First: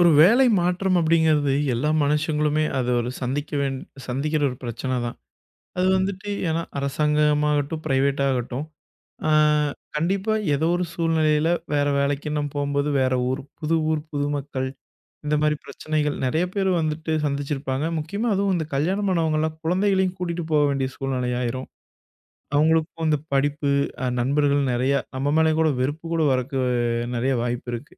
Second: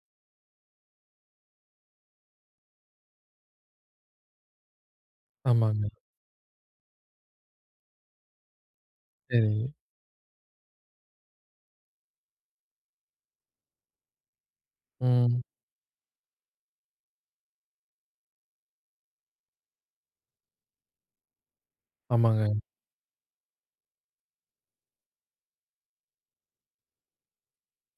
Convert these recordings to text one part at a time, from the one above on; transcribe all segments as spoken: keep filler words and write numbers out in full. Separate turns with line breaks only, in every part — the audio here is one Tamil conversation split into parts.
ஒரு வேலை மாற்றம் அப்படிங்கிறது எல்லா மனுஷங்களுமே அது ஒரு சந்திக்க வேண் சந்திக்கிற ஒரு பிரச்சனை தான். அது
ஆமாங்க.
வந்துட்டு ஏன்னா அரசாங்கமாகட்டும், பிரைவேட் ஆகட்டும், ஆ
சரி.
கண்டிப்பா ஏதோ ஒரு சூழ்நிலையில வேற வேலைக்கு நம்ம போம்போது வேற ஊர், புது ஊர், புது மக்கள் இந்த
ம்.
மாரி பிரச்சனைகள் நெறைய பேர் வந்துட்டு சந்திச்சிருப்பாங்க. முக்கியமா அதுவும் இந்த கல்யாணம் ஆனவங்கலாம் குழந்தைகளையும் கூட்டிட்டு போக வேண்டிய சூழ்நிலை ஆயிரும்.
ஆமாங்க.
அவங்களுக்கும் இந்த படிப்பு, அ நண்பர்கள் நெறையா நம்ம மேல கூட வெறுப்பு கூட வரக்கு நெறைய வாய்ப்பு இருக்கு.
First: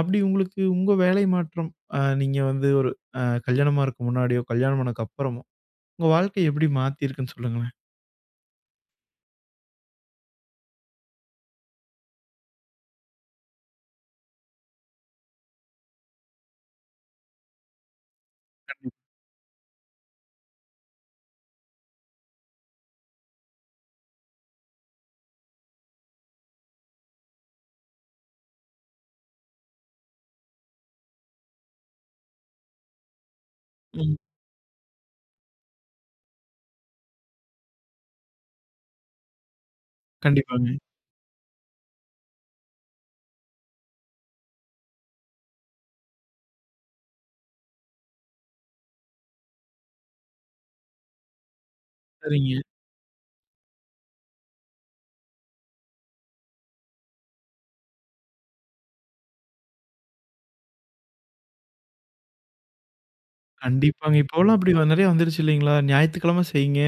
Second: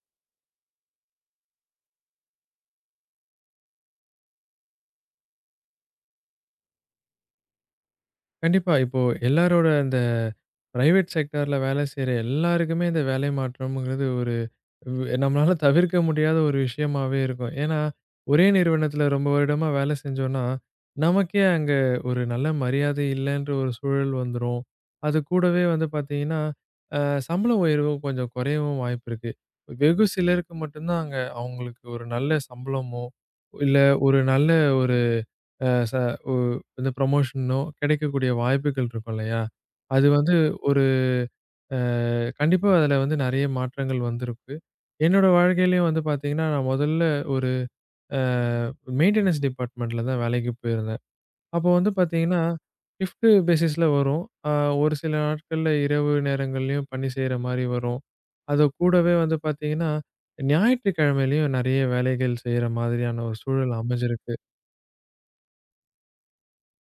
அப்படி உங்களுக்கு உங்க வேலை மாற்றம், அ நீங்க வந்து ஒரு அ கல்யாணமா இருக்க முன்னாடியோ, கல்யாணம் ஆனதுக்கு அப்புறமோ, உங்க வாழ்க்கை எப்படி மாத்தியிருக்குன்னு சொல்லுங்களேன்?
கண்டிப்பா. இப்போ எல்லாரோட இந்த பிரைவேட் செக்டார்ல வேலை செய்ற எல்லாருக்குமே இந்த வேலை மாற்றம்ங்கிறது ஒரு வ் நம்மளால தவிர்க்க முடியாத ஒரு விஷயமாவே இருக்கும். ஏன்னா, ஒரே நிறுவனத்துல ரொம்ப வருடமா வேலை செஞ்சோம்னா, நமக்கே அங்க ஒரு நல்ல மரியாதை இல்லன்ற ஒரு சூழல் வந்துரும். அது கூடவே வந்து பார்த்தீங்கன்னா, அ சம்பள உயர்வும் கொஞ்சம் குறையவும் வாய்ப்பு இருக்கு. வெகு சிலருக்கு மட்டும் தான் அங்க அவங்களுக்கு ஒரு நல்ல சம்பளமோ, இல்ல
ம்.
ஒரு நல்ல ஒரு அ ச ஒ இந்த ப்ரமோஷனோ கிடைக்கக்கூடிய வாய்ப்புகள் இருக்கும் இல்லையா? அது வந்து
கண்டிப்பாங்க.
ஒரு அ கண்டிப்பா அதுல வந்து நெறைய மாற்றங்கள் வந்திருக்கு. என்னோட வாழ்க்கையிலயும் வந்து பார்த்தீங்கன்னா, நான் முதல்ல ஒரு அ மெயின்டனன்ஸ் டிபார்ட்மென்ட்ல தான் வேலைக்கு போயிருந்தேன். அப்போ வந்து பார்த்தீங்கன்னா,
சரிங்க.
ஷிஃப்ட் பேசிஸ்ல வரும். அ ஒரு சில நாட்கள்ல இரவு நேரங்கள்லயும் பணி செய்ற மாரி வரும். அது கூடவே வந்து பார்த்தீங்கன்னா, ஞாயிற்றுக்கிழமையிலயும் நெறைய வேலைகள் செய்ற மாதிரியான ஒரு சூழல்
கண்டிப்பாங்க.
அமைஞ்சிருக்கு.
இப்போலாம் அப்படி நெறைய வந்துருச்சு இல்லைங்களா? ஞாயித்துக்கிழமை செய்யுங்க,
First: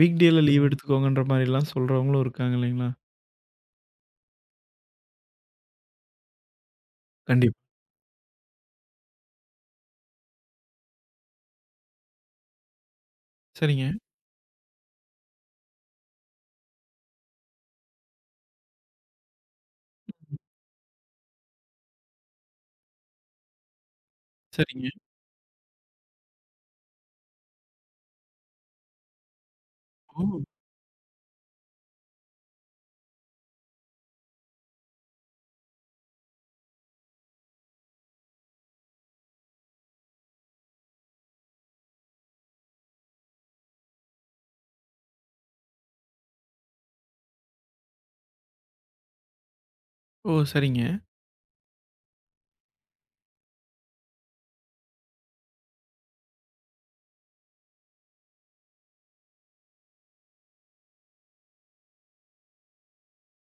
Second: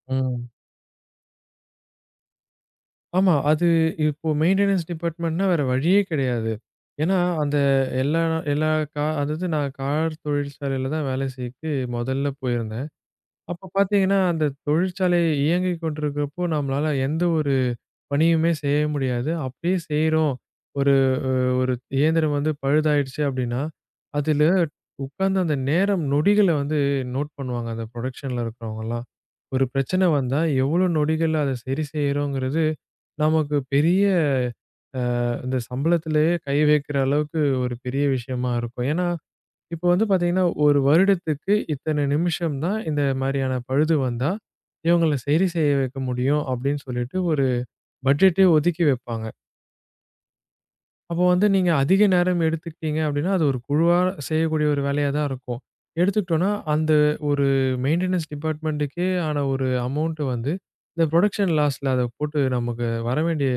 வீக் டேல
ம்.
லீவ் எடுத்துக்கோங்கன்ற மாரிலாம் சொல்றவங்களும் இருக்காங்க இல்லைங்களா?
ஆமா. அது இப்போ மெயின்டனன்ஸ் டிபார்ட்மெண்ட்னா வேற வழியே கிடையாது. ஏன்னா,
கண்டிப்பா.
அந்த எல்லா எல்லா கா அதாவது நான் கார் தொழிற்சாலையில தான் வேலை செய்யக்கு முதல்ல போயிருந்தேன். அப்ப
சரிங்க,
பார்த்தீங்கன்னா, அந்த தொழிற்சாலை இயங்கிக் கொண்டிருக்கிறப்போ நம்மளால எந்த ஒரு பணியுமே செய்ய முடியாது. அப்படியே செய்றோம். ஒரு அ ஒரு இயந்திரம் வந்து பழுதாயிடுச்சு அப்படின்னா, அதில
சரிங்க.
உட்கார்ந்து அந்த நேரம், நொடிகள வந்து நோட் பண்ணுவாங்க. அந்த புரொடக்ஷன்ல இருக்கிறவங்கலாம். ஒரு பிரச்சனை வந்தா,
ஓ!
எவ்வளோ நொடிகள்ல அத சரி செய்றோங்கிறது, நமக்கு பெரிய அ இந்த சம்பளத்திலேயே கை வைக்கிற அளவுக்கு ஒரு பெரிய விஷயமா இருக்கும். ஏன்னா, இப்ப வந்து பார்த்தீங்கன்னா, ஒரு வருடத்துக்கு இத்தனை நிமிஷம் தான் இந்த மாரியான பழுது வந்தா, இவங்கள சரி செய்ய வைக்க முடியும் அப்படின்னு சொல்லிட்டு ஒரு பட்ஜெட்டே ஒதுக்கி வைப்பாங்க.
ஓ! சரிங்க.
அப்போ வந்து நீங்க அதிக நேரம் எடுத்துக்கிட்டீங்க அப்படின்னா, அது ஒரு குழுவா செய்யக்கூடிய ஒரு வேலையா தான் இருக்கும். எடுத்துக்கிட்டோம்னா, அந்த ஒரு மெயின்டனன்ஸ் டிபார்ட்மென்ட்டுக்கே ஆன ஒரு அமௌண்ட் வந்து, இந்த புரொடக்ஷன் லாஸ்ல அத போட்டு நமக்கு வர வேண்டிய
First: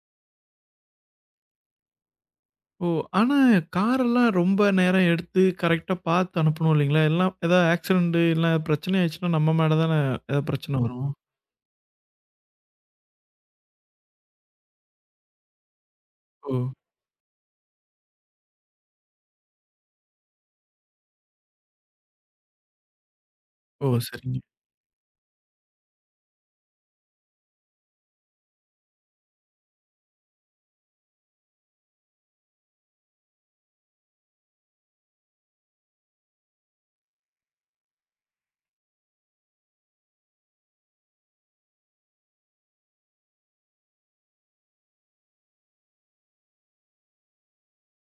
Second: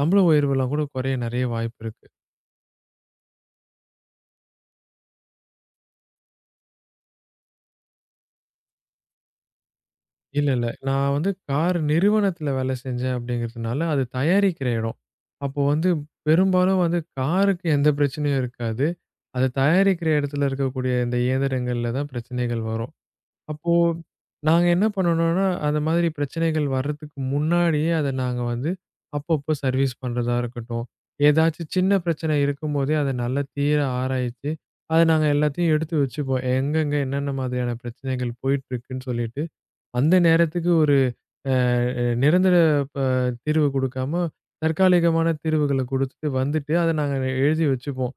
சம்பள உயர்வுலாம் கூட குறைய நெறைய வாய்ப்பு இருக்கு.
ஓ! ஆனா காரெல்லாம் ரொம்ப நேரம் எடுத்து கரெக்ட்டா பார்த்து அனுப்பணும் இல்லைங்களா? எல்லாம் ஏதாவது ஆக்சிடென்ட் இல்ல பிரச்சனை ஆயிடுச்சுன்னா நம்ம மேல தானே ஏதாவது
இல்ல, இல்ல.
பிரச்சனை வரும்?
நான் வந்து கார் நிறுவனத்தில வேலை செஞ்சேன் அப்படிங்கிறதுனால, அது தயாரிக்கிற இடம். அப்போ வந்து
ஓ!
பெரும்பாலும் வந்து காருக்கு எந்த பிரச்சனையும் இருக்காது. அத தயாரிக்கிற இடத்துல இருக்கக்கூடிய இந்த இயந்திரங்கள்ல தான் பிரச்சனைகள் வரும். அப்போ
ஓ! சரிங்க.
நாங்க என்ன பண்ணணும்னா, அந்த மாதிரி பிரச்சனைகள் வர்றதுக்கு முன்னாடியே அத நாங்க வந்து அப்பப்போ சர்வீஸ் பண்றதா இருக்கட்டும். ஏதாச்சும் சின்ன பிரச்சனை இருக்கும்போதே அத நல்லா தீர ஆராய்ச்சு, அத நாங்க எல்லாத்தையும் எடுத்து வச்சுப்போம். எங்கெங்க என்னென்ன மாதிரியான பிரச்சனைகள் போயிட்டுருக்குன்னு சொல்லிட்டு, அந்த நேரத்துக்கு ஒரு அ நிரந்தர ப தீர்வு குடுக்காம, தற்காலிகமான தீர்வுகள குடுத்துட்டு வந்துட்டு, அத நாங்க எழுதி வச்சுப்போம்.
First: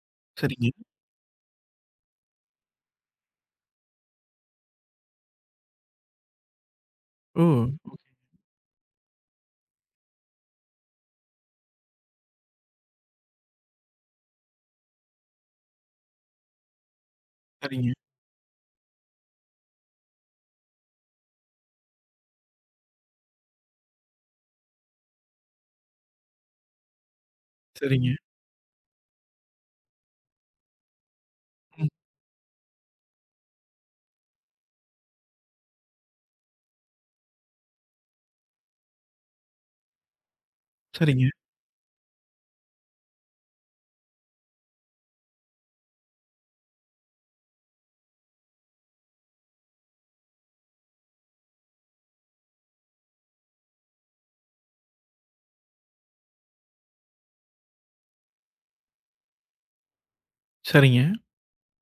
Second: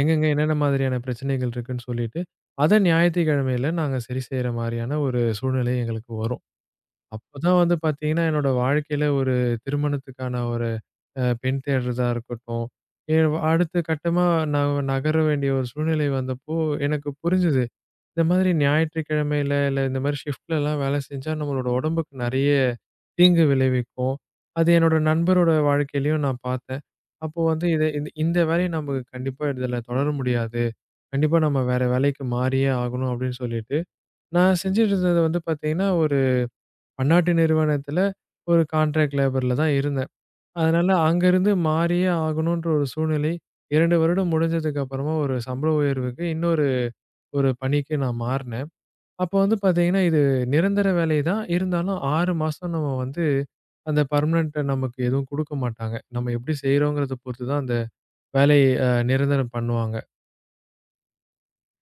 எங்கெங்க என்னென்ன
சரிங்க.
மாதிரியான பிரச்சனைகள் இருக்குன்னு சொல்லிட்டு, அத ஞாயித்துக்கிழமையில நாங்க சரி செய்ற மாரியான ஒரு சூழ்நிலை எங்களுக்கு வரும்.
ஓ!
அப்பதான் வந்து பார்த்தீங்கன்னா, என்னோட வாழ்க்கையில ஒரு திருமணத்துக்கான ஒரு அ பெண் தேடுறதா இருக்கட்டும், எ அடுத்த கட்டமா நான் நகர வேண்டிய ஒரு சூழ்நிலை வந்தப்போ எனக்கு புரிஞ்சது.
சரிங்க,
இந்த மாதிரி ஞாயிற்றுக்கிழமையில, இல்ல இந்த மாரி ஷிஃப்ட்லலாம் வேலை செஞ்சா, நம்மளோட உடம்புக்கு நெறைய தீங்கு விளைவிக்கும். அது என்னோட நண்பரோட வாழ்க்கையிலயும் நான் பார்த்தேன். அப்போ வந்து இத இந்த
சரிங்க.
இந்த வேலைய நம்ம கண்டிப்பா இதுல தொடர முடியாது. கண்டிப்பா நம்ம வேற
ம்.
வேலைக்கு மாறியே ஆகணும் அப்படின்னு சொல்லிட்டு, நான் செஞ்சுட்டு இருந்தது வந்து பார்த்தீங்கன்னா, ஒரு பன்னாட்டு நிறுவனத்துல ஒரு கான்ட்ராக்ட் லேபர்ல தான் இருந்தேன். அதனால
சரிங்க,
அங்கருந்து மாறியே ஆகணுன்ற ஒரு சூழ்நிலை. இரண்டு வருடம் முடிஞ்சதுக்கு அப்புறமா ஒரு சம்பள உயர்வுக்கு இன்னொரு ஒரு பணிக்கு நான் மாறுனேன். அப்ப வந்து பாத்தீங்கன்னா, இது நிரந்தர வேலை தான். இருந்தாலும் ஆறு மாசம் நம்ம வந்து அந்த பெர்மனன்ட் நமக்கு எதுவும் குடுக்க மாட்டாங்க. நம்ம எப்படி செய்றோங்கிறத பொறுத்து தான் அந்த வேலைய அ நிரந்தரம் பண்ணுவாங்க.
சரிங்க.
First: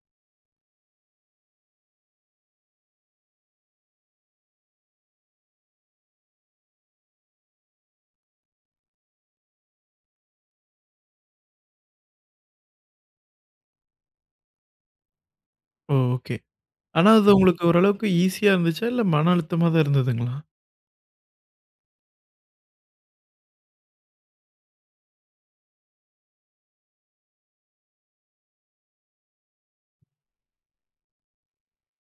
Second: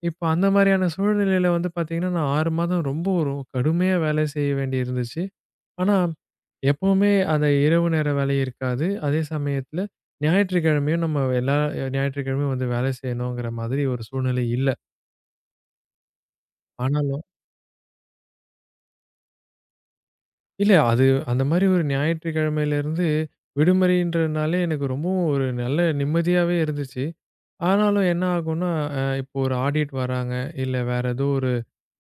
இப்ப அந்த மாரியான சூழ்நிலையில வந்து பாத்தீங்கன்னா, நான் ஆறு மாதம் ரொம்ப ஒரு கடுமையா வேலை செய்ய வேண்டி இருந்துச்சு. ஆனா, எப்பவுமே அந்த இரவு நேர வேலை இருக்காது. அதே சமயத்துல ஞாயிற்றுக்கிழமையும் நம்ம எல்லா ஞாயிற்றுக்கிழமையும் வந்து வேலை செய்யணுங்கிற மாதிரி ஒரு சூழ்நிலை இல்ல.
ஓ! ஓகே. ஆனா
ஆனாலும்
அது உங்களுக்கு ஓரளவுக்கு ஈஸியா இருந்துச்சா? இல்ல மன அழுத்தமா தான் இருந்ததுங்களா?
இல்ல. அது அந்த மாரி ஒரு ஞாயிற்றுக்கிழமையிலருந்து விடுமுறைன்றதுனாலே எனக்கு ரொம்பவும் ஒரு நல்ல நிம்மதியாவே இருந்துச்சு. ஆனாலும் என்ன ஆகும்னா, அ இப்போ ஒரு ஆடிட் வராங்க, இல்ல வேற ஏதோ ஒரு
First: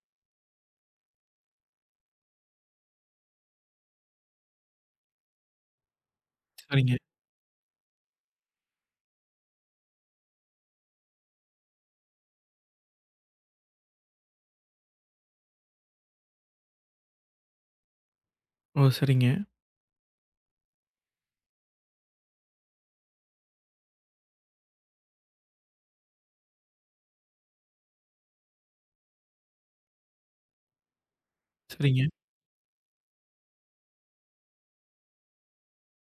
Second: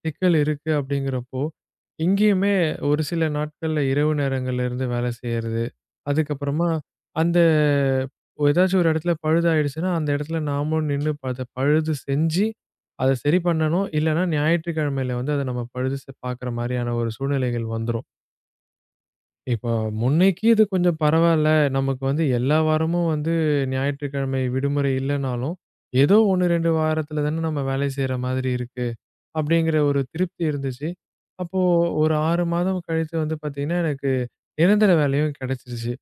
சிக்கல் இருக்கு அப்படிங்கிறப்போ, இங்கேயுமே ஒரு சில நாட்கள்ல இரவு நேரங்கள்ல இருந்து வேலை செய்யறது. அதுக்கப்புறமா
சரிங்க.
அந்த ஏதாச்சும் ஒரு இடத்துல பழுதாயிடுச்சுன்னா, அந்த இடத்துல நாமளும் நின்னு அத பழுது செஞ்சு, அத சரி பண்ணணும். இல்லன்னா ஞாயிற்றுக்கிழமையில வந்து அத நம்ம பழுது செ பார்க்குற மாரியான ஒரு சூழ்நிலைகள் வந்துரும்.
ஓ! சரிங்க,
இப்போ முன்னைக்கு இது கொஞ்சம் பரவால்ல. நமக்கு வந்து எல்லா வாரமும் வந்து ஞாயிற்றுக்கிழமை விடுமுறை இல்லனாலும், ஏதோ ஒன்று, இரண்டு வாரத்துல தானே நம்ம வேலை செய்ற மாதிரி இருக்கு. அப்படிங்கிற ஒரு திருப்தி இருந்துச்சு. அப்போ
சரிங்க.
ஒரு ஆறு மாதம் கழித்து வந்து பார்த்தீங்கன்னா, எனக்கு நிரந்தர வேலையும் கிடைச்சிருச்சு.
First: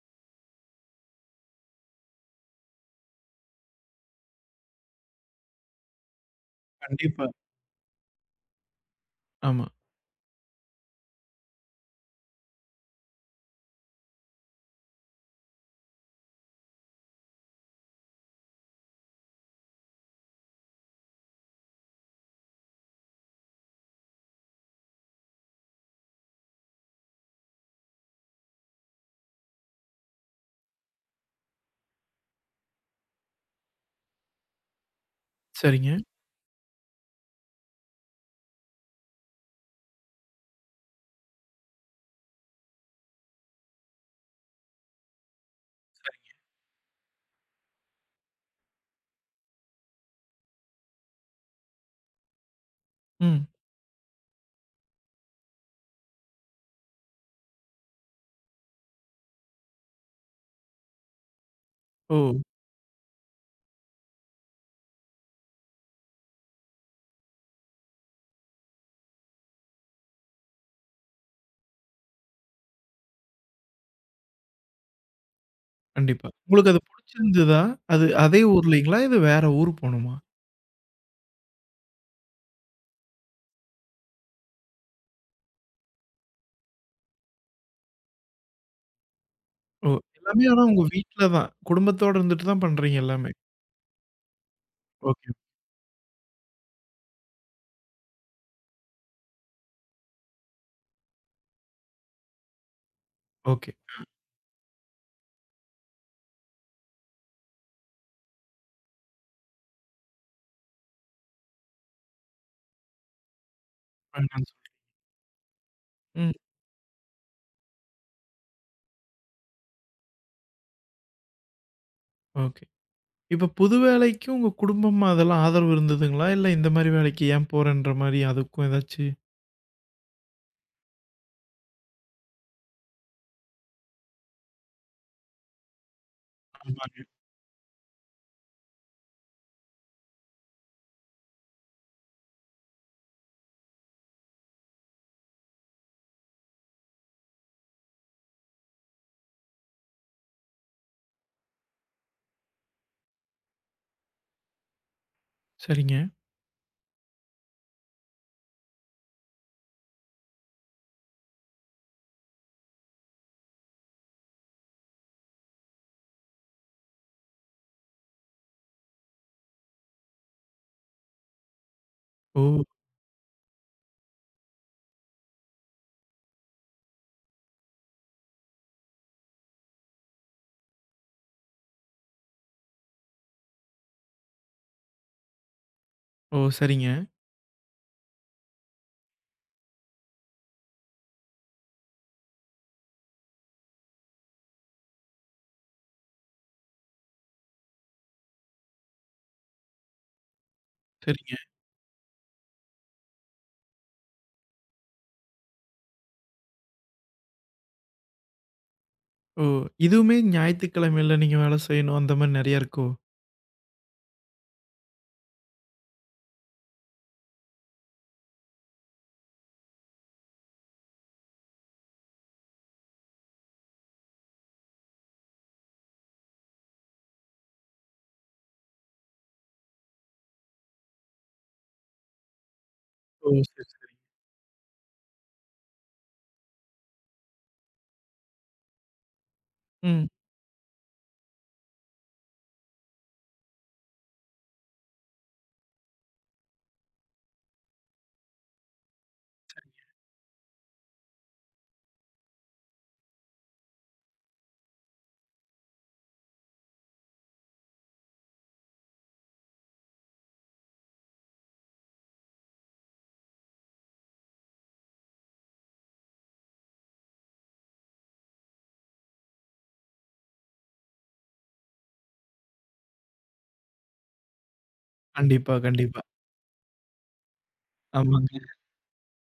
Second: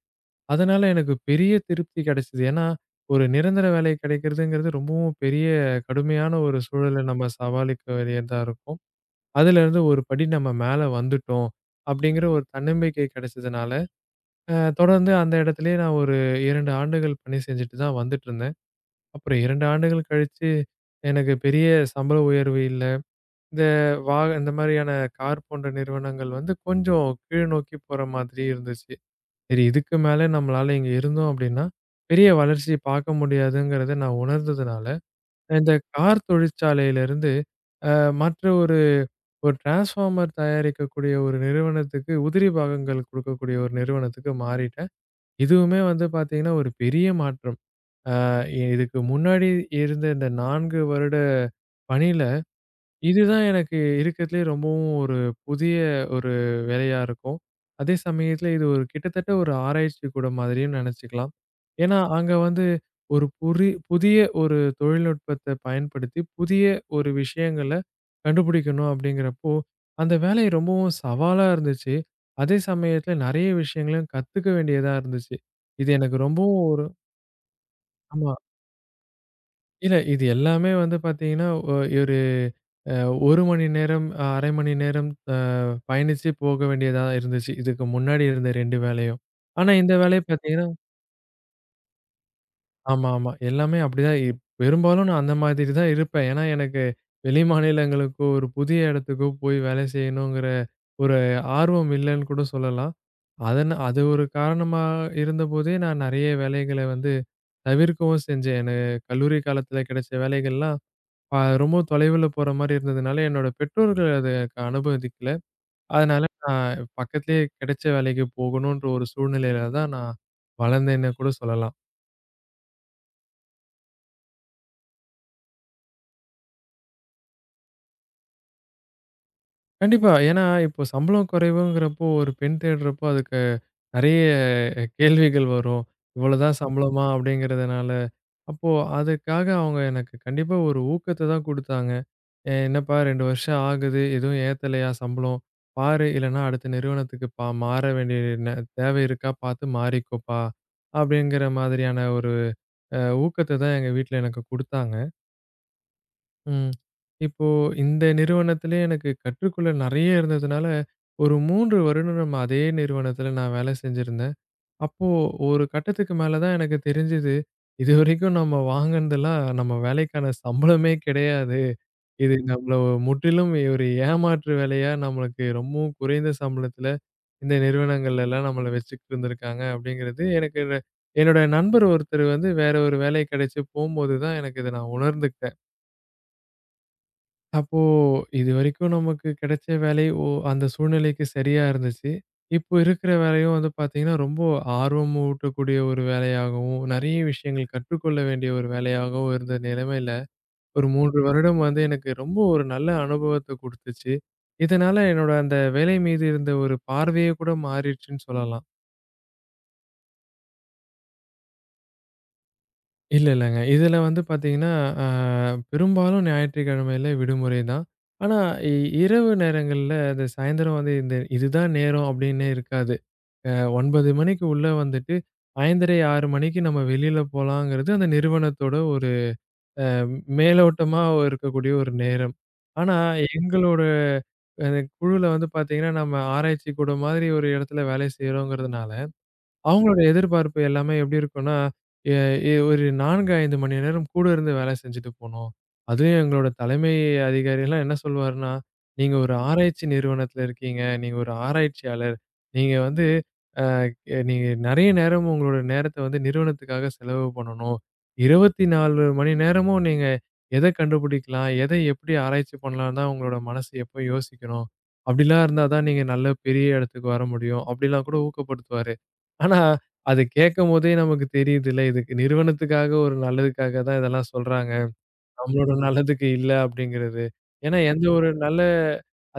அதனால எனக்கு பெரிய திருப்தி கிடைச்சது. ஏன்னா, ஒரு நிரந்தர வேலை கிடைக்கிறதுங்கிறது ரொம்பவும் பெரிய கடுமையான ஒரு சூழல
கண்டிப்பா.
நம்ம சமாளிக்க வேண்டியதா இருக்கும்.
ஆமா.
அதுலேருந்து ஒரு படி நம்ம மேல வந்துட்டோம். அப்படிங்கிற ஒரு தன்னம்பிக்கை கிடைச்சதுனால, அ தொடர்ந்து அந்த இடத்திலேயே நான் ஒரு இரண்டு ஆண்டுகள் பணி செஞ்சுட்டு தான் வந்துட்டுருந்தேன். அப்புறம் இரண்டு ஆண்டுகள் கழிச்சு எனக்கு பெரிய சம்பள உயர்வு இல்ல. இந்த வா இந்த மாதிரியான கார் போன்ற நிறுவனங்கள் வந்து கொஞ்சம் கீழ் நோக்கி போற மாதிரி இருந்துச்சு. சரி இதுக்கு மேல நம்மளால இங்க இருந்தோம் அப்படின்னா, பெரிய வளர்ச்சி பார்க்க முடியாதுங்கிறத நான் உணர்ந்ததுனால, இந்த
சரிங்க.
கார் தொழிற்சாலையிலிருந்து அ மற்ற ஒரு ஒரு டிரான்ஸ்ஃபார்மர் தயாரிக்கக்கூடிய ஒரு நிறுவனத்துக்கு உதிரி பாகங்கள் குடுக்கக்கூடிய ஒரு நிறுவனத்துக்கு மாறிட்டேன். இதுவுமே வந்து பார்த்தீங்கன்னா, ஒரு பெரிய மாற்றம். அ இதுக்கு முன்னாடி இருந்த இந்த நான்கு வருட பணியில, இதுதான்
ம்.
எனக்கு இருக்கறதுலயே ரொம்பவும் ஒரு புதிய ஒரு வேலையா இருக்கும். அதே சமயத்தில இது ஒரு கிட்டத்தட்ட ஒரு ஆராய்ச்சி கூடம் மாதிரின்னு நெனச்சுக்கலாம். ஏன்னா,
ஓ!
அங்க வந்து ஒரு புரி புதிய ஒரு தொழில்நுட்பத்த பயன்படுத்தி, புதிய ஒரு விஷயங்கள கண்டுபிடிக்கணும் அப்படிங்கிறப்போ, அந்த வேலை ரொம்பவும் சவாலா இருந்துச்சு. அதே சமயத்தில நெறைய விஷயங்களையும் கத்துக்க வேண்டியதா இருந்துச்சு. இது எனக்கு
கண்டிப்பா.
ரொம்பவும்
உங்களுக்கு அது
ஒரு
புடிச்சிருந்ததா? அது
ஆமா.
அதே ஊர்லங்களா? இது வேற ஊர்
இல்ல
போணுமா?
இது எல்லாமே வந்து பார்த்தீங்கன்னா, ஒ ஒரு அ ஒரு மணி நேரம், அரை மணி நேரம் அ பயணிச்சு போக வேண்டியதா இருந்துச்சு. இதுக்கு முன்னாடி இருந்த இரண்டு வேலையும். ஆனா
ஓ!
இந்த வேலைய
எல்லாமே ஆனா
பார்த்தீங்கன்னா
உங்க வீட்ல தான். குடும்பத்தோட இருந்துட்டு தான் பண்றீங்க
ஆமா,
எல்லாமே.
ஆமா. எல்லாமே அப்படிதான் இ பெரும்பாலும் நான்
ஓகே,
அந்த மாதிரி தான் இருப்பேன். ஏன்னா எனக்கு வெளி மாநிலங்களுக்கோ, ஒரு புதிய இடத்துக்கோ போய் வேலை செய்யணுங்கிற ஒரு ஆர்வம் இல்லன்னு கூட சொல்லலாம்.
ஓகே.
அதன அது ஒரு காரணமா இருந்தபோதே நான் நெறைய வேலைகள வந்து தவிர்க்கவும் செஞ்சேன். எனக்கு கல்லூரி காலத்துல கிடைச்ச வேலைகள்லாம் அ ரொம்ப தொலைவில போற மாரி இருந்ததுனால, என்னோட பெற்றோர்கள் அதுக்கு அனுமதிக்கல. அதனால
ம்.
நான் பக்கத்திலேயே கிடைச்ச வேலைக்கு போகணுன்ற ஒரு சூழ்நிலையில தான் நான் வளர்ந்தேன்னு கூட சொல்லலாம்.
ஓகே. இப்ப புது வேலைக்கு உங்க குடும்பம் அதெல்லாம் ஆதரவு இருந்ததுங்களா? இல்ல இந்த மாரி வேலைக்கு ஏன் போறன்ற மாரி அதுக்கும் ஏதாச்சு
கண்டிப்பா. ஏன்னா, இப்போ சம்பளம் குறைவுங்கிறப்போ, ஒரு பெண் தேடுறப்போ அதுக்கு நெறைய கேள்விகள் வரும். இவ்வளோதான்
ஆமாங்க.
சம்பளமா? அப்படிங்கிறதுனால அப்போ அதுக்காக அவங்க எனக்கு கண்டிப்பா ஒரு ஊக்கத்த தான் குடுத்தாங்க. "எ என்னப்பா, இரண்டு வருஷம் ஆகுது. எதுவும் ஏத்தலையா சம்பளம்? பாரு. இல்லன்னா அடுத்த நிறுவனத்துக்கு பா மாற வேண்டிய ந தேவை இருக்கா பார்த்து மாறிக்கோப்பா." அப்படிங்கிற மாதிரியான ஒரு அ ஊக்கத்த தான் எங்க வீட்ல எனக்கு குடுத்தாங்க.
சரிங்க.
ம். இப்போ இந்த நிறுவனத்திலயே எனக்கு கற்றுக்கொள்ள நெறைய இருந்ததுனால, ஒரு மூன்று வருடம் நம்ம அதே நிறுவனத்தில நான் வேலை செஞ்சிருந்தேன். அப்போ ஒரு கட்டத்துக்கு மேல தான் எனக்கு தெரிஞ்சது. இதுவரைக்கும் நம்ம வாங்குனதெல்லாம் நம்ம வேலைக்கான சம்பளமே கிடையாது. இது
ஓ!
நம்மள ஒரு முற்றிலும் ஒரு ஏமாற்று வேலையா நம்மளுக்கு ரொம்பவும் குறைந்த சம்பளத்துல இந்த நிறுவனங்கள்ல எல்லாம் நம்மள வச்சுக்கிட்டு இருந்திருக்காங்க அப்படிங்கிறது எனக்கு என்னோட நண்பர் ஒருத்தர் வந்து வேற ஒரு வேலை கிடைச்சு போம்போது தான் எனக்கு இத நான் உணர்ந்துக்கிட்டேன்.
ஓ! சரிங்க,
அப்போ இதுவரைக்கும் நமக்கு கிடைச்ச வேலை ஓ அந்த சூழ்நிலைக்கு சரியா இருந்துச்சு. இப்போ இருக்கிற வேலையும் வந்து பார்த்தீங்கன்னா, ரொம்ப ஆர்வம் ஊட்டக்கூடிய ஒரு வேலையாகவும், நெறைய விஷயங்கள் கற்றுக்கொள்ள வேண்டிய ஒரு வேலையாகவும் இருந்த நிலைமையில, ஒரு மூன்று
சரிங்க.
வருடம் வந்து எனக்கு ரொம்ப ஒரு நல்ல அனுபவத்த குடுத்துச்சு. இதனால என்னோட அந்த வேலை மீது இருந்த ஒரு பார்வையே கூட மாறிடுச்சுன்னு சொல்லலாம்.
ஓ! இதுவுமே ஞாயித்துக்கிழமையில நீங்க வேலை செய்யணும் அந்த மாரி நெறைய இருக்கோ?
இல்ல, இல்லங்க. இதுல வந்து பாத்தீங்கன்னா, அ பெரும்பாலும் ஞாயிற்றுக்கிழமையில விடுமுறை தான். ஆனா, இ இரவு நேரங்கள்ல இந்த சாயந்தரம் வந்து இந்த இதுதான் நேரம் அப்படின்னு இருக்காது. அ ஒன்பது மணிக்கு உள்ள வந்துட்டு, ஐந்தரை, ஆறு மணிக்கு நம்ம வெளியில போலாங்கிறது அந்த நிறுவனத்தோட ஒரு மேலோட்டமா இருக்கக்கூடிய ஒரு நேரம். ஆனா,
ஓ! சரி,
எங்களோட
சரி.
அ குழுல வந்து பாத்தீங்கன்னா, நம்ம ஆராய்ச்சி கூடம் மாதிரி ஒரு இடத்துல வேலை செய்றோங்கிறதுனால, அவங்களோட
ம்.
எதிர்பார்ப்பு எல்லாமே எப்படி இருக்கும்னா, எ எ ஒரு நான்கு, ஐந்து மணி நேரம் கூட இருந்து வேலை செஞ்சுட்டு போணும். அதுவும் எங்களோட தலைமை அதிகாரிலாம் என்ன சொல்வாருன்னா, "நீங்க ஒரு ஆராய்ச்சி நிறுவனத்தில இருக்கீங்க. நீங்க ஒரு ஆராய்ச்சியாளர். நீங்க வந்து அ நீங்க நெறைய நேரம் உங்களோட நேரத்த வந்து நிறுவனத்துக்காக செலவு பண்ணணும். இருபத்தி நான்கு மணி நேரமும் நீங்க எத கண்டுபிடிக்கலாம், எதை எப்படி ஆராய்ச்சி பண்ணலாம்னு தான் உங்களோட மனசு எப்பவும் யோசிக்கணும். அப்படிலாம் இருந்தா தான் நீங்க நல்ல பெரிய இடத்துக்கு வர முடியும். அப்படிலாம் கூட ஊக்கப்படுத்துவாரு. ஆனா, அது கேட்கும்போதே நமக்கு தெரியுதுல்ல, இதுக்கு நிறுவனத்துக்காக ஒரு நல்லதுக்காக தான் இதெல்லாம் சொல்றாங்க.
கண்டிப்பா,
நம்மளோட
கண்டிப்பா.
நல்லதுக்கு இல்ல அப்படிங்கிறது. ஏன்னா, எந்த ஒரு
ஆமாங்க.
நல்ல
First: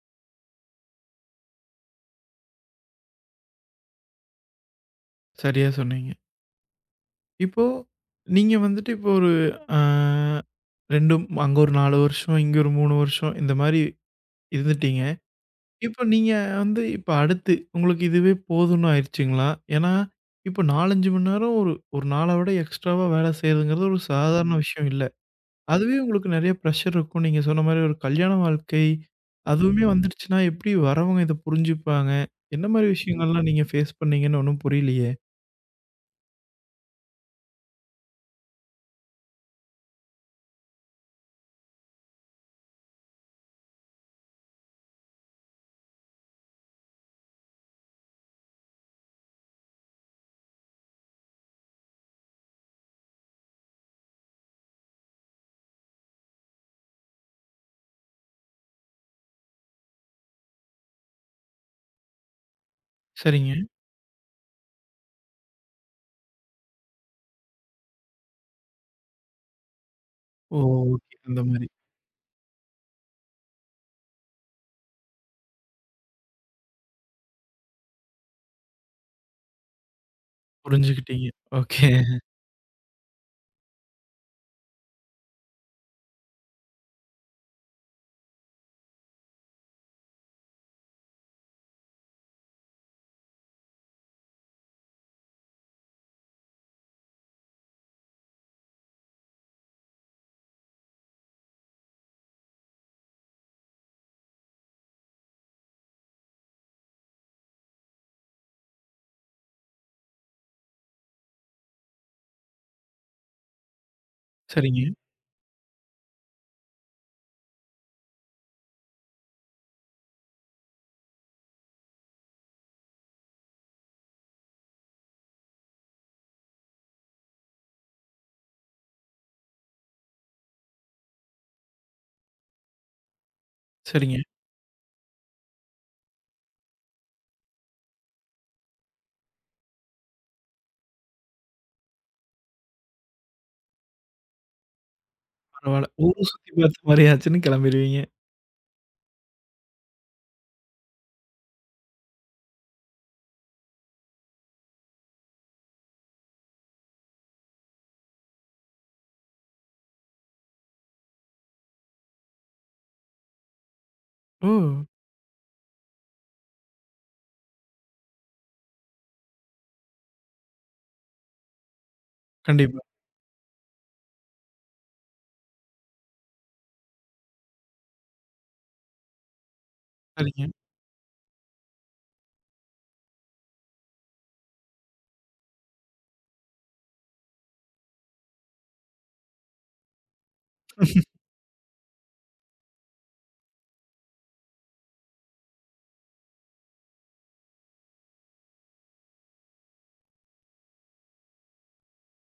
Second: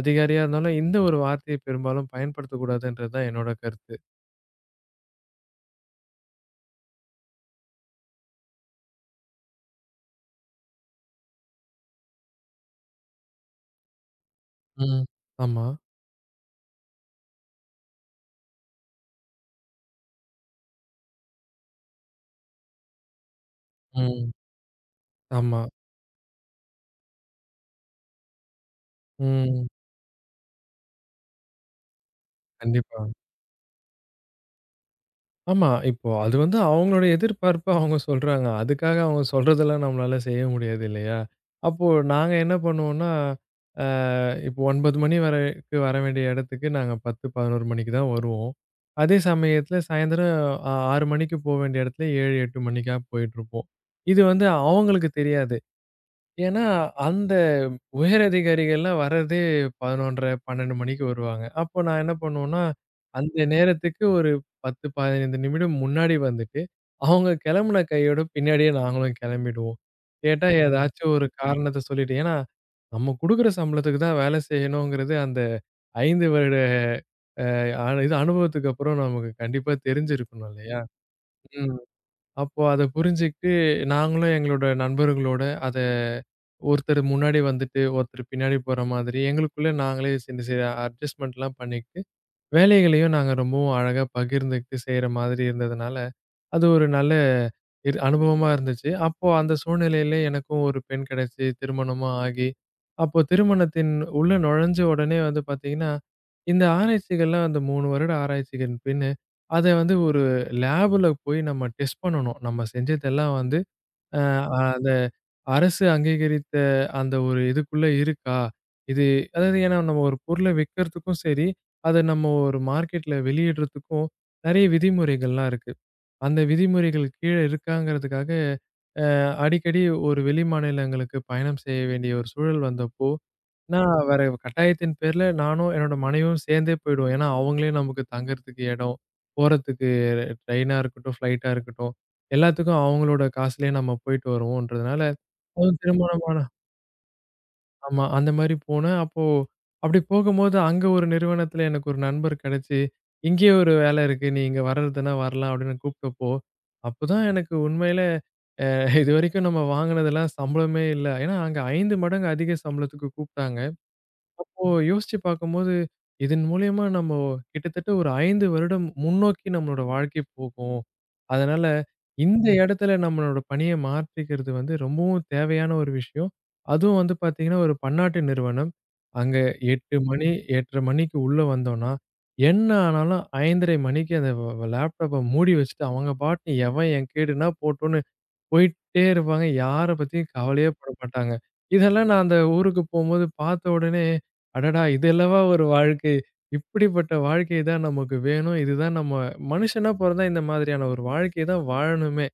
அதிகாரியா இருந்தாலும் இந்த ஒரு வார்த்தையை பெரும்பாலும் பயன்படுத்தக்கூடாதுன்றது தான் என்னோட கருத்து.
சரியா சொன்னீங்க. இப்போ நீங்க வந்துட்டு இப்போ ஒரு அ 2 அங்க ஒரு நான்கு வருஷம், இங்க ஒரு மூன்று வருஷம் இந்த மாரி இருந்துட்டீங்க.
ம். ஆமா.
இப்ப நீங்க வந்து இப்ப அடுத்து உங்களுக்கு இதுவே போதும்ன்னு ஆயிருச்சுங்களா? ஏன்னா, இப்ப நான்கு, ஐந்து மணி நேரம் ஒரு ஒரு நாள விட எக்ஸ்ட்ராவா வேலை செய்றதுங்கிறது ஒரு
ம்.
சாதாரண விஷயம் இல்ல.
ஆமா.
அதுவே உங்களுக்கு நெறைய பிரஷர் இருக்கும். நீங்க சொன்ன மாரி ஒரு கல்யாண வாழ்க்கை,
ம்.
அதுவுமே வந்துடுச்சுன்னா, எப்படி வரவங்க இத புரிஞ்சுப்பாங்க? என்ன மாரி
கண்டிப்பா.
விஷயங்கள்லாம் நீங்க ஃபேஸ் பண்ணீங்கன்னு ஒண்ணும் புரியலையே?
ஆமா. இப்போ அது வந்து அவங்களோட எதிர்பார்ப்ப அவங்க சொல்றாங்க. அதுக்காக அவங்க சொல்றதெல்லாம் நம்மளால செய்ய முடியாது இல்லையா? அப்போ நாங்க என்ன பண்ணுவோம்னா, அ இப்போ ஒன்பது மணி வரைக்கு வர வேண்டிய இடத்துக்கு நாங்க பத்து, பதினொன்று மணிக்கு தான் வருவோம். அதே சமயத்துல சாயந்தரம் அ ஆறு மணிக்கு போ வேண்டிய இடத்துல ஏழு, எட்டு மணிக்கா போயிட்டுருப்போம். இது வந்து அவங்களுக்கு தெரியாது. ஏன்னா, அந்த உயரதிகாரிகள்லாம் வர்றதே பதினொன்றரை, பன்னிரண்டு மணிக்கு வருவாங்க. அப்போ நான் என்ன பண்ணுவேன்னா, அந்த
சரிங்க.
நேரத்துக்கு ஒரு பத்து, பதினைந்து நிமிடம் முன்னாடி வந்துட்டு, அவங்க கிளம்புன கையோட பின்னாடியே நாங்களும் கிளம்பிடுவோம். கேட்டா
ஓ!
ஏதாச்சும்
ஓகே.
ஒரு ம்.
அந்த மாரி.
காரணத்த சொல்லிட்டு ஏன்னா, நம்ம குடுக்குற சம்பளத்துக்கு தான் வேலை செய்யணுங்கிறது அந்த ஐந்து வருட அ இது அனுபவத்துக்கு அப்புறம் நமக்கு கண்டிப்பா தெரிஞ்சிருக்கணும் இல்லையா?
புரிஞ்சுக்கிட்டீங்க. ஓகே.
அப்போ அத புரிஞ்சுகிட்டு, நாங்களும் எங்களோட நண்பர்களோட அத ஒருத்தர் முன்னாடி வந்துட்டு, ஒருத்தர் பின்னாடி போற மாதிரி எங்களுக்குள்ள நாங்களே சின்ன சின்ன அட்ஜஸ்ட்மென்ட்லாம் பண்ணிக்கிட்டு, வேலைகளையும் நாங்க ரொம்பவும் அழகா பகிர்ந்துக்கிட்டு செய்ற மாதிரி இருந்ததுனால, அது ஒரு நல்ல இரு அனுபவமா இருந்துச்சு. அப்போ அந்த சூழ்நிலையில எனக்கும் ஒரு பெண் கிடைச்சு, திருமணமும் ஆகி, அப்போ திருமணத்தின் உள்ள நுழைஞ்ச உடனே வந்து பார்த்தீங்கன்னா, இந்த ஆராய்ச்சிகள்லாம் அந்த மூன்று வருட ஆராய்ச்சிகள் பின்னு, அத வந்து ஒரு லேப்ல போய் நம்ம டெஸ்ட் பண்ணணும். நம்ம செஞ்சதெல்லாம் வந்து அ
சரிங்க,
அந்த அரசு அங்கீகரித்த அந்த ஒரு இதுக்குள்ள இருக்கா? இது அதாவது ஏன்னா நம்ம ஒரு பொருள விக்கிறதுக்கும் சரி, அத நம்ம ஒரு மார்க்கெட்ல வெளியிடுறதுக்கும் நெறைய விதிமுறைகள்லாம் இருக்கு. அந்த விதிமுறைகள் கீழ இருக்காங்கிறதுக்காக, அ அடிக்கடி ஒரு வெளி மாநிலங்களுக்கு பயணம் செய்ய வேண்டிய ஒரு சூழல் வந்தப்போ நான்
சரிங்க.
வேற கட்டாயத்தின் பேர்ல நானும் என்னோட மனைவியும் சேர்ந்தே போயிடுவோம். ஏன்னா, அவங்களே நமக்கு தங்கறதுக்கு இடம், போறதுக்கு ட்ரெயினா இருக்கட்டும், ஃப்ளைட்டா இருக்கட்டும், எல்லாத்துக்கும் அவங்களோட காசுலயே நம்ம போயிட்டு வருவோன்றதுனால, அதுவும்
பரவால்ல. ஊரு
திருமணமான
சுத்தி பார்த்த மாரி ஆச்சுன்னு கிளம்பிருவீங்க.
ஆமா. அந்த மாரி போனேன். அப்போ அப்படி போகும்போது அங்க ஒரு நிறுவனத்துல எனக்கு ஒரு நண்பர் கிடைச்சு, "இங்கேயே ஒரு வேலை இருக்கு. நீ இங்க வர்றதுன்னா வரலாம்." அப்படின்னு கூப்பிட்டப்போ, அப்பதான் எனக்கு உண்மையில இதுவரைக்கும் நம்ம வாங்குனதெல்லாம் சம்பளமே இல்ல. ஏன்னா, அங்க ஐந்து மடங்கு அதிக சம்பளத்துக்கு கூப்பிட்டாங்க.
ஓ!
அப்போ யோசிச்சு பார்க்கும்போது, இதன் மூலியமா நம்ம கிட்டத்தட்ட ஒரு ஐந்து வருடம் முன்னோக்கி நம்மளோட வாழ்க்கை போகும். அதனால இந்த
கண்டிப்பா.
இடத்துல நம்மளோட பணிய மாற்றிக்கிறது வந்து ரொம்பவும் தேவையான ஒரு விஷயம். அதுவும் வந்து பார்த்தீங்கன்னா, ஒரு பன்னாட்டு நிறுவனம். அங்க எட்டு மணி,
சரிங்க.
எட்டரை மணிக்கு உள்ள வந்தோம்னா, என்ன ஆனாலும் ஐந்தரை மணிக்கு அந்த லேப்டாப்ப மூடி வச்சுட்டு அவங்க பாட்டுக்கு எவன் என் கேடுன்னா போட்டும்னு போயிட்டே இருப்பாங்க. யார பத்தியும் கவலையே பட மாட்டாங்க. இதெல்லாம் நான் அந்த ஊருக்கு போம்போது பார்த்த உடனே, அடடா! இது அல்லவா ஒரு வாழ்க்கை. இப்படிப்பட்ட வாழ்க்கை தான் நமக்கு வேணும். இதுதான் நம்ம மனுஷனா பொறந்தா இந்த மாதிரியான ஒரு வாழ்க்கை தான் வாழணுமே.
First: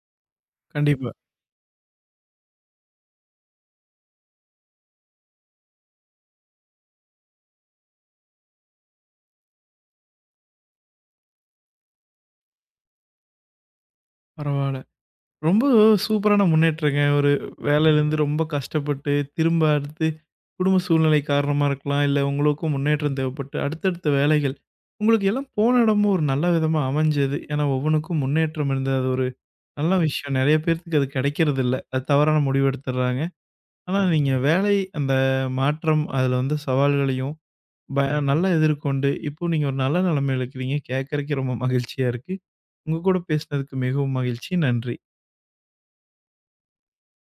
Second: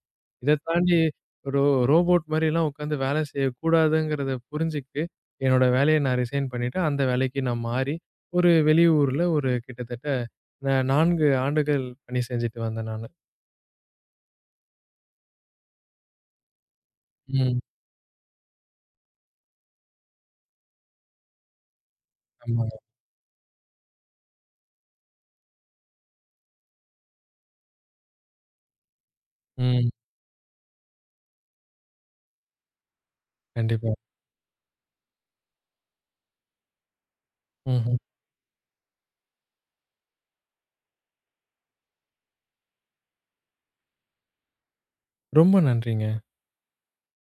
இத தாண்டி
கண்டிப்பா.
ஒரு ரோபோட் மாரிலாம் உட்காந்து வேலை செய்யக்கூடாதுங்கிறத புரிஞ்சுக்கிட்டு, என்னோட வேலைய நான் ரிசைன் பண்ணிட்டு, அந்த வேலைக்கு நான் மாறி, ஒரு வெளியூர்ல ஒரு கிட்டத்தட்ட ந நான்கு ஆண்டுகள் பணி செஞ்சுட்டு வந்தேன் நானு.
பரவால்ல. ரொம்ப சூப்பரான முன்னேற்றங்க. ஒரு
ம்.
வேலையிலேருந்து ரொம்ப கஷ்டப்பட்டு, திரும்ப அடுத்து குடும்ப சூழ்நிலை காரணமா இருக்கலாம், இல்ல உங்களுக்கும்
ஆமாங்க.
முன்னேற்றம் தேவைப்பட்டு, அடுத்தடுத்த வேலைகள். உங்களுக்கு எல்லாம் போன இடமும் ஒரு நல்ல விதமா அமைஞ்சது. ஏன்னா ஒவ்வொன்னுக்கும் முன்னேற்றம் இருந்தது. அது ஒரு
ம்.
நல்ல விஷயம். நெறைய பேத்துக்கு அது கிடைக்கிறதில்ல. அது தவறான முடிவு எடுத்துடுறாங்க.
கண்டிப்பா.
ஆனா நீங்க வேலை அந்த மாற்றம், அதில வந்த சவால்களையும்
ம்.
ப நல்லா எதிர்கொண்டு, இப்போ நீங்க ஒரு நல்ல நிலைமையில இருக்கிறீங்க. கேட்கறக்கே ரொம்ப மகிழ்ச்சியா இருக்கு. உங்க கூட பேசினதுக்கு மிகவும் மகிழ்ச்சி. நன்றி.
ரொம்ப நன்றிங்க.